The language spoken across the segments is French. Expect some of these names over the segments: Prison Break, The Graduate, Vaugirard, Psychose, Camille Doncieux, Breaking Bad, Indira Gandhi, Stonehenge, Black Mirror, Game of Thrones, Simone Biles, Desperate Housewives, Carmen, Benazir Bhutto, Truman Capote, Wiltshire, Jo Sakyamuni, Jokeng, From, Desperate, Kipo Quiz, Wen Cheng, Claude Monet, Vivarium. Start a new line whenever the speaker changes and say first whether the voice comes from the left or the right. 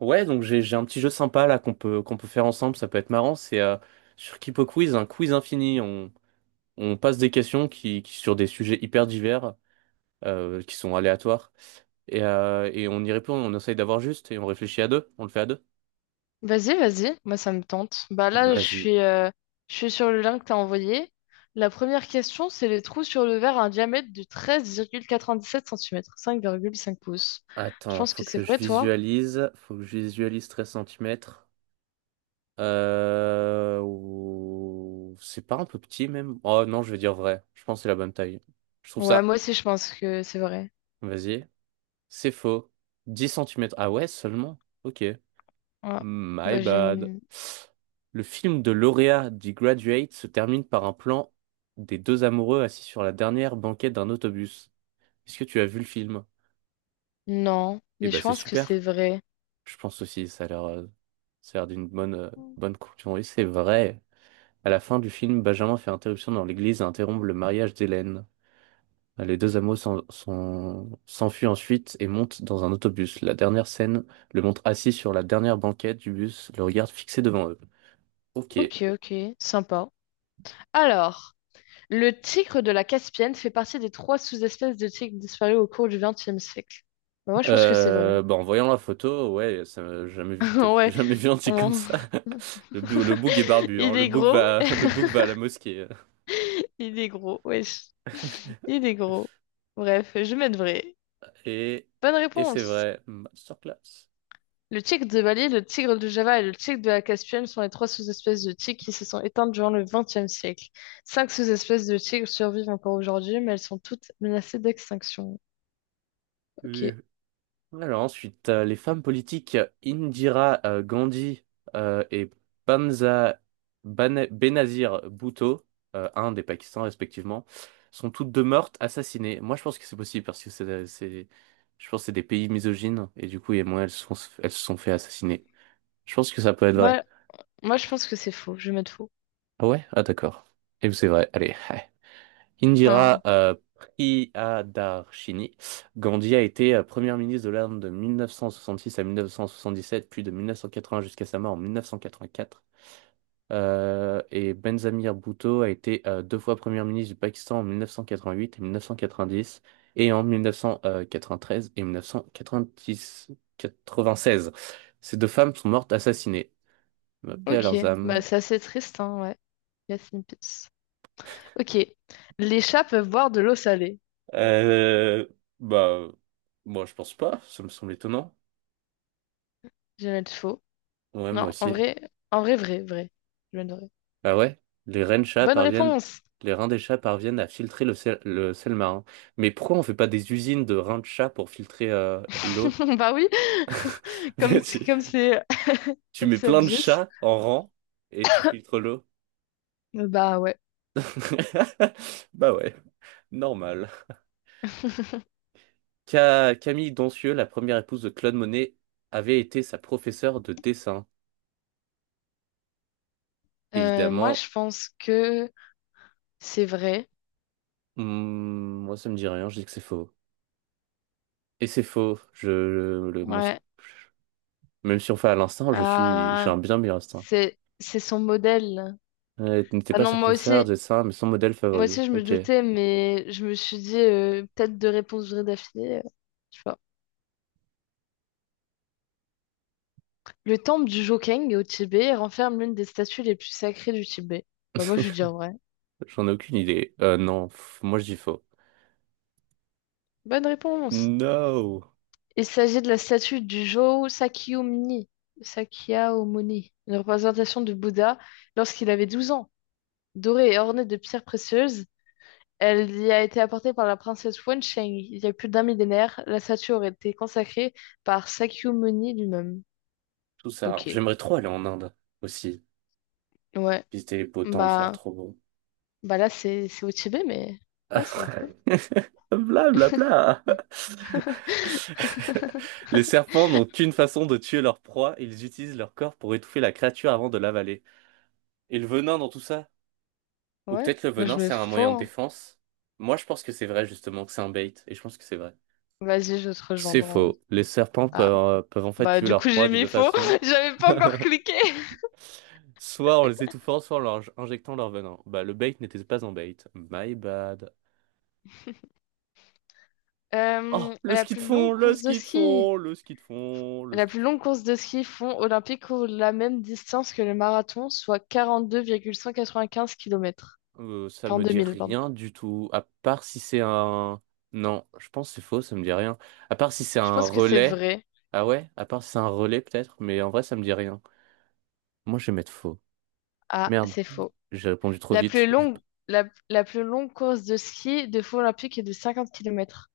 right: Ouais, donc j'ai un petit jeu sympa là qu'on peut faire ensemble, ça peut être marrant. C'est sur Kipo Quiz, un quiz infini. On passe des questions qui sur des sujets hyper divers, qui sont aléatoires, et on y répond. On essaye d'avoir juste et on réfléchit à deux. On le fait à deux.
left: Vas-y, vas-y, moi ça me tente. Bah là,
right: Vas-y.
left: je suis sur le lien que t'as envoyé. La première question, c'est les trous sur le verre à un diamètre de treize virgule quatre-vingt-dix-sept centimètres cinq virgule cinq pouces. Je
right: Attends,
left: pense
right: faut
left: que c'est
right: que je
left: vrai, toi?
right: visualise. Faut que je visualise 13 centimètres. C'est pas un peu petit même? Oh non, je vais dire vrai. Je pense que c'est la bonne taille. Je trouve
left: Ouais,
right: ça.
left: moi aussi je pense que c'est vrai.
right: Vas-y. C'est faux. 10 centimètres. Ah ouais, seulement? Ok.
left: Ouais.
right: My
left: Bah
right: bad.
left: j'aime.
right: Le film de lauréat du Graduate se termine par un plan des deux amoureux assis sur la dernière banquette d'un autobus. Est-ce que tu as vu le film?
left: Non,
right: Eh
left: mais
right: ben,
left: je
right: c'est
left: pense que c'est
right: super.
left: vrai.
right: Je pense aussi, ça a l'air d'une bonne, bonne conclusion. Oui, c'est vrai. À la fin du film, Benjamin fait interruption dans l'église et interrompt le mariage d'Hélène. Bah, les deux amoureux s'enfuient ensuite et montent dans un autobus. La dernière scène le montre assis sur la dernière banquette du bus, le regard fixé devant eux. Ok.
left: Ok, ok, sympa. Alors, le tigre de la Caspienne fait partie des trois sous-espèces de tigres disparues au cours du XXe siècle. Bah, moi je pense que c'est vrai.
right: Bah, en voyant la photo, ouais, ça m'a jamais vu, t'as
left: Ouais,
right: jamais vu un type comme
left: on-
right: ça. Le bouc est barbu, hein.
left: il est gros,
right: Le bouc va à la mosquée.
left: il est gros, wesh, il est gros. Bref, je vais mettre vrai.
right: Et,
left: Bonne
right: et c'est
left: réponse.
right: vrai, masterclass.
left: Le tigre de Bali, le tigre de Java et le tigre de la Caspienne sont les trois sous-espèces de tigres qui se sont éteintes durant le XXe siècle. Cinq sous-espèces de tigres survivent encore aujourd'hui, mais elles sont toutes menacées d'extinction. Ok.
right: Alors ensuite, les femmes politiques Indira Gandhi et Bamza Benazir Bhutto, Inde et Pakistan respectivement, sont toutes deux mortes, assassinées. Moi, je pense que c'est possible parce que je pense que c'est des pays misogynes et du coup, et moi, elles se sont fait assassiner. Je pense que ça peut être vrai.
left: Moi, moi, je pense que c'est faux. Je vais mettre faux.
right: Ah ouais? Ah d'accord. Et c'est vrai. Allez. Indira
left: Ah.
right: Priyadarshini Gandhi a été première ministre de l'Inde de 1966 à 1977, puis de 1980 jusqu'à sa mort en 1984. Et Benzamir Bhutto a été deux fois premier ministre du Pakistan en 1988 et 1990, et en 1993 et 1996. Ces deux femmes sont mortes assassinées. Paix à
left: Ok.
right: leurs
left: Bah,
right: âmes.
left: c'est assez triste, hein, ouais. Rest in peace. Ok. Les chats peuvent boire de l'eau salée.
right: Euh, bah, moi je pense pas, ça me semble étonnant.
left: Je vais mettre faux.
right: Ouais,
left: Non,
right: moi aussi.
left: en vrai, vrai, vrai. Je viens de vrai.
right: Ah ouais? Les reines chats
left: Bonne
right: parviennent,
left: réponse!
right: les reins des chats parviennent à filtrer le sel marin. Mais pourquoi on fait pas des usines de reins de chats pour filtrer l'eau?
left: Bah oui, comme
right: Mais Tu,
left: comme c'est
right: tu
left: comme
right: mets
left: c'est
right: plein de
left: obvious.
right: chats en rang et tu filtres l'eau.
left: Bah ouais.
right: Bah ouais, normal. Camille Doncieux, la première épouse de Claude Monet, avait été sa professeure de dessin.
left: Moi,
right: Évidemment,
left: je pense que c'est vrai.
right: hmm, moi ça me dit rien, je dis que c'est faux. Et c'est faux. Le, mon-
left: Ouais.
right: même si on fait à l'instant, j'ai
left: Ah,
right: un bien meilleur instinct.
left: c'est son modèle.
right: Elle n'était
left: Bah
right: pas
left: non,
right: sa
left: moi
right: professeure
left: aussi.
right: de dessin, mais son modèle
left: Moi
right: favori.
left: aussi, je me
right: Ok.
left: doutais, mais je me suis dit peut-être deux réponses vraies d'affilée, je sais pas. Le temple du Jokeng au Tibet renferme l'une des statues les plus sacrées du Tibet. Bah moi, je veux dire vrai.
right: J'en ai aucune idée. Non, pff, moi je dis faux.
left: Bonne réponse!
right: No!
left: Il s'agit de la statue du Jo Sakyamuni, une représentation du Bouddha lorsqu'il avait 12 ans. Dorée et ornée de pierres précieuses, elle y a été apportée par la princesse Wen Cheng. Il y a plus d'un millénaire, la statue aurait été consacrée par Sakyamuni lui-même.
right: Tout ça.
left: Ok,
right: J'aimerais trop aller en Inde aussi.
left: ouais.
right: Visiter les beaux temples, ça a l'air
left: Bah,
right: trop beau.
left: là, c'est au Tibet, mais ouais, ça a l'air cool.
right: Bla bla bla. Les serpents n'ont qu'une façon de tuer leur proie, ils utilisent leur corps pour étouffer la créature avant de l'avaler. Et le venin dans tout ça? Ou
left: Ouais,
right: peut-être le
left: moi
right: venin,
left: je mets
right: c'est un
left: faux,
right: moyen de
left: hein.
right: défense? Moi, je pense que c'est vrai, justement, que c'est un bait, et je pense que c'est vrai.
left: Vas-y, je vais te
right: C'est
left: rejoindre. En
right: faux. Les serpents
left: Ah,
right: peuvent, peuvent en fait
left: bah
right: tuer
left: du
right: leur
left: coup j'ai
right: proie de
left: mis
right: deux
left: faux.
right: façons.
left: J'avais pas encore cliqué.
right: Soit en les étouffant, soit en leur injectant leur venin. Bah, le bait n'était pas un bait. My bad. Oh,
left: Euh,
right: le
left: la
right: ski de
left: plus
right: fond,
left: longue
right: le
left: course de
right: ski de
left: ski.
right: fond, le ski de fond, le
left: La
right: ski de
left: plus
right: fond.
left: longue course de ski fond olympique couvre la même distance que le marathon, soit quarante-deux virgule cent quatre-vingt-quinze kilomètres,
right: Ça me
left: 42
right: dit
left: 000, pardon.
right: rien du tout. À part si c'est un. Non, je pense que c'est faux, ça me dit rien. À part si c'est
left: Je
right: un
left: pense que c'est
right: relais.
left: vrai.
right: Ah ouais? À part si c'est un relais, peut-être. Mais en vrai, ça me dit rien. Moi, je vais mettre faux.
left: Ah,
right: Merde.
left: c'est faux.
right: J'ai répondu trop
left: La plus
right: vite. Je-
left: longue, la plus longue course de ski de fond olympique est de 50 kilomètres,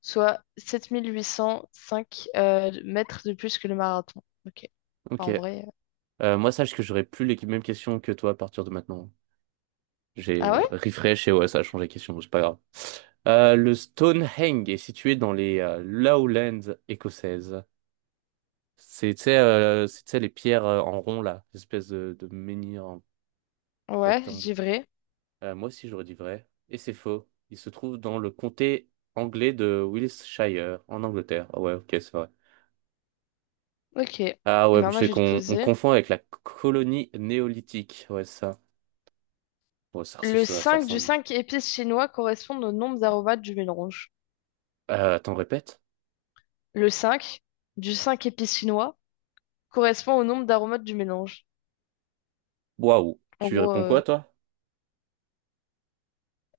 left: soit 7805 mètres de plus que le marathon. Ok.
right: Ok.
left: Enfin, en vrai.
right: Moi, sache que j'aurais plus les mêmes questions que toi à partir de maintenant.
left: Ah
right: J'ai
left: ouais?
right: refresh et ouais, ça a changé les questions, c'est pas grave. Le Stonehenge est situé dans les Lowlands écossaises. C'est, tu sais, les pierres en rond, là, espèce de menhir en
left: Ouais, je
right: rectangle.
left: dis vrai.
right: Moi aussi, j'aurais dit vrai. Et c'est faux. Il se trouve dans le comté anglais de Wiltshire, en Angleterre. Ah ouais, ok, c'est vrai.
left: Ok. Eh
right: Ah ouais,
left: ben, moi,
right: c'est
left: je vais te
right: qu'on on
left: poser.
right: confond avec la colonie néolithique. Ouais, c'est ça. Ouais, ça, res-
left: Le
right: ça ça
left: 5 du
right: ressemble.
left: 5 épices chinois correspond au nombre d'aromates du mélange.
right: Attends, répète.
left: Le 5 du 5 épices chinois correspond au nombre d'aromates du mélange.
right: Waouh,
left: En
right: tu
left: gros,
right: réponds quoi, toi?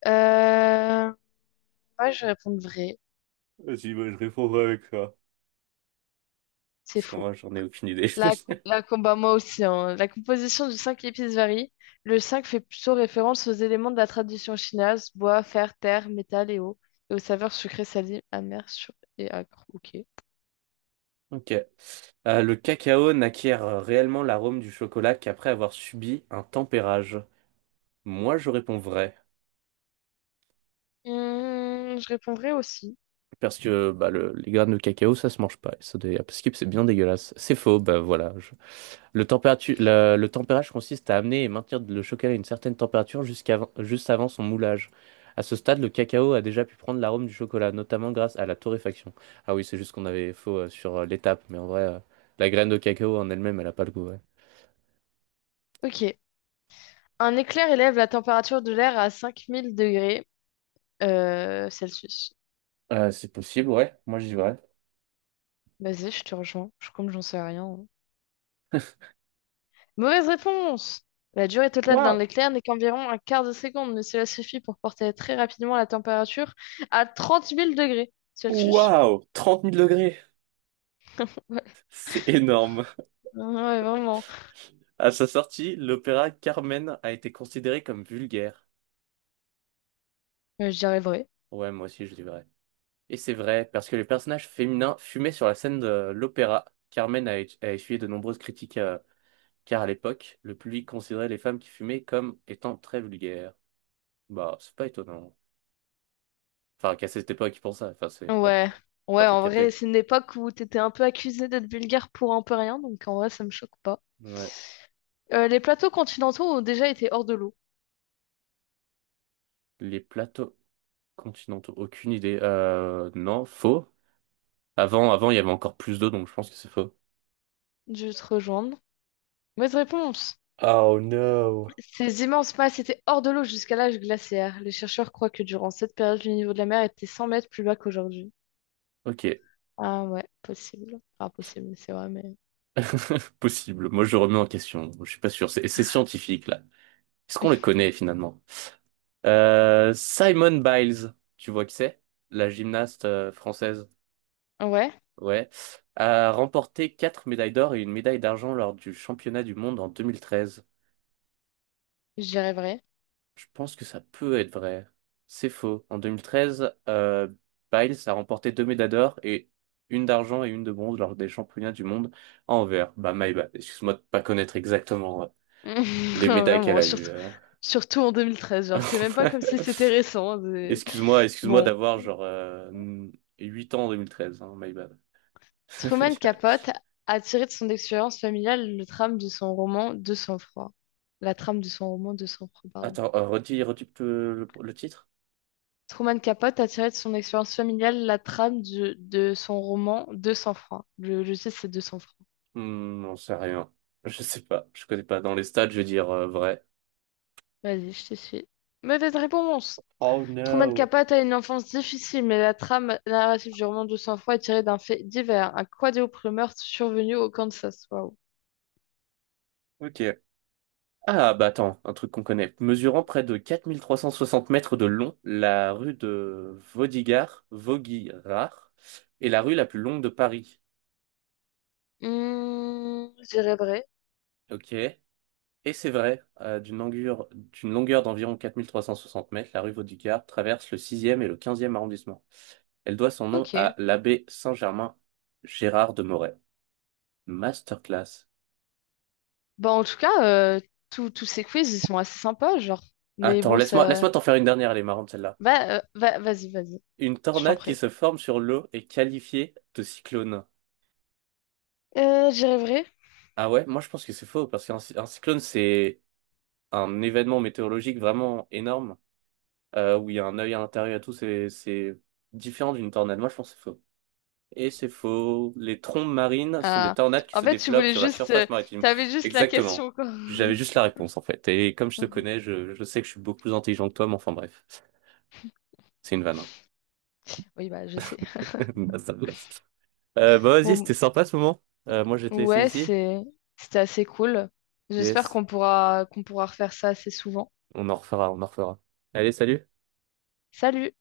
left: euh, ouais, je vais répondre vrai.
right: Vas-y, bah, je répondrai avec ça.
left: C'est
right: Parce qu'en
left: faux.
right: vrai, j'en ai aucune idée.
left: La, la combat, moi aussi, hein. La composition du 5 épices varie. Le 5 fait plutôt référence aux éléments de la tradition chinoise, bois, fer, terre, métal et eau, et aux saveurs sucrées, salées, amères, sûres et acres. Ok.
right: Ok. Le cacao n'acquiert réellement l'arôme du chocolat qu'après avoir subi un tempérage. Moi, je réponds vrai.
left: Hmm, je répondrai aussi.
right: Parce que bah, les graines de cacao, ça se mange pas. Et parce que c'est bien dégueulasse. C'est faux, bah voilà. Le température, le tempérage consiste à amener et maintenir le chocolat à une certaine température jusqu'à juste avant son moulage. À ce stade, le cacao a déjà pu prendre l'arôme du chocolat, notamment grâce à la torréfaction. Ah oui, c'est juste qu'on avait faux sur l'étape, mais en vrai, la graine de cacao en elle-même, elle a pas le goût, ouais.
left: Ok. Un éclair élève la température de l'air à 5000 degrés Celsius.
right: C'est possible, ouais. Moi, j'y vrai.
left: Bah, vas-y, je te rejoins. Comme j'en sais rien, hein. Mauvaise réponse! La durée totale d'un
right: Waouh!
left: éclair n'est qu'environ un quart de seconde, mais cela suffit pour porter très rapidement la température à trente mille degrés Celsius.
right: Waouh! 30 000 degrés! C'est énorme!
left: Ouais, ouais, vraiment.
right: À sa sortie, l'opéra Carmen a été considéré comme vulgaire.
left: Je dirais vrai.
right: Ouais, moi aussi je dis vrai. Et c'est vrai, parce que les personnages féminins fumaient sur la scène de l'opéra. Carmen a, a essuyé de nombreuses critiques, car à l'époque, le public considérait les femmes qui fumaient comme étant très vulgaires. Bah, c'est pas étonnant. Enfin, qu'à cette époque, ils pensaient. Enfin, c'est pas le
left: Ouais.
right: cas. Enfin,
left: Ouais,
right: t'as
left: en vrai,
right: capté.
left: c'est une époque où t'étais un peu accusé d'être vulgaire pour un peu rien, donc en vrai, ça me choque pas.
right: Ouais.
left: Les plateaux continentaux ont déjà été hors de l'eau.
right: Les plateaux continentaux, aucune idée. Non, faux. Avant, il y avait encore plus d'eau, donc je pense que c'est faux.
left: Je vais te rejoindre. Mauvaise réponse!
right: Oh no.
left: Ces immenses masses étaient hors de l'eau jusqu'à l'âge glaciaire. Les chercheurs croient que durant cette période, le niveau de la mer était 100 mètres plus bas qu'aujourd'hui.
right: Ok.
left: Ah ouais, possible. Enfin, possible, c'est vrai, mais.
right: Possible. Moi, je remets en question. Je suis pas sûr. C'est scientifique, là. Est-ce qu'on le connaît, finalement? Simone Biles, tu vois qui c'est? La gymnaste française.
left: Ouais,
right: Ouais. A remporté quatre médailles d'or et une médaille d'argent lors du championnat du monde en 2013.
left: je dirais vrai.
right: Je pense que ça peut être vrai. C'est faux. En 2013, Biles a remporté deux médailles d'or et une d'argent et une de bronze lors des championnats du monde à Anvers. Bah, my bad. Excuse-moi de pas connaître exactement les médailles qu'elle
left: Vraiment,
right: a eues.
left: surtout,
right: euh.
left: surtout en 2013. Genre, c'est même pas comme si c'était récent.
right: Excuse-moi, excuse-moi
left: Bon,
right: d'avoir genre 8 ans en 2013, hein, my bad.
left: Truman Capote a tiré de son expérience familiale le trame de son roman De sang-froid. La trame de son roman De sang-froid,
right: Attends, redis, le titre?
left: Truman Capote a tiré de son expérience familiale la trame de son roman 200 francs. Je sais, c'est 200 francs.
right: Hmm, j'en sais rien. Je sais pas, je connais pas. Dans les stades, je vais dire vrai.
left: Vas-y, je te suis. Mauvaise réponse!
right: Oh
left: Truman
right: no.
left: Capote a une enfance difficile, mais la trame narrative du roman 200 francs est tirée d'un fait divers, un quadruple meurtre survenu au Kansas. Waouh.
right: Ok. Ah bah attends, un truc qu'on connaît. Mesurant près de 4 360 mètres de long, la rue de Vaudigard, Vaugirard est la rue la plus longue de Paris.
left: Hmm, je dirais vrai.
right: Ok. Et c'est vrai, d'une longueur d'environ 4 360 mètres, la rue Vaudricard traverse le sixième et le quinzième arrondissement. Elle doit son nom
left: Ok.
right: à l'abbé Saint-Germain Gérard de Moret. Masterclass.
left: Bah, en tout cas, euh, tous ces quiz, ils sont assez sympas, genre. Mais
right: Attends,
left: bon,
right: laisse-moi,
left: ça.
right: laisse-moi t'en faire une dernière, elle est marrante celle-là.
left: Vas-y, vas-y.
right: Une
left: Je t'en
right: tornade qui
left: prie.
right: se forme sur l'eau est qualifiée de cyclone.
left: Je dirais vrai.
right: Ah ouais, moi je pense que c'est faux, parce un cyclone c'est un événement météorologique vraiment énorme, où il y a un œil à l'intérieur et tout, c'est différent d'une tornade. Moi je pense que c'est faux. Et c'est faux. Les trombes marines sont des
left: Ah.
right: tornades qui
left: En
right: se
left: fait, tu
right: développent
left: voulais
right: sur la
left: juste,
right: surface maritime.
left: t'avais juste la
right: Exactement.
left: question, quoi.
right: J'avais juste la réponse en fait. Et comme je te connais, je sais que je suis beaucoup plus intelligent que toi, mais enfin bref, c'est une vanne. Hein.
left: Oui, bah, je sais.
right: Basta, basta. Bah vas-y,
left: Bon,
right: c'était sympa ce moment. Moi je vais te laisser
left: ouais,
right: ici.
left: C'était assez cool. J'espère
right: Yes.
left: qu'on pourra refaire ça assez souvent.
right: On en refera, on en refera. Allez, salut.
left: Salut!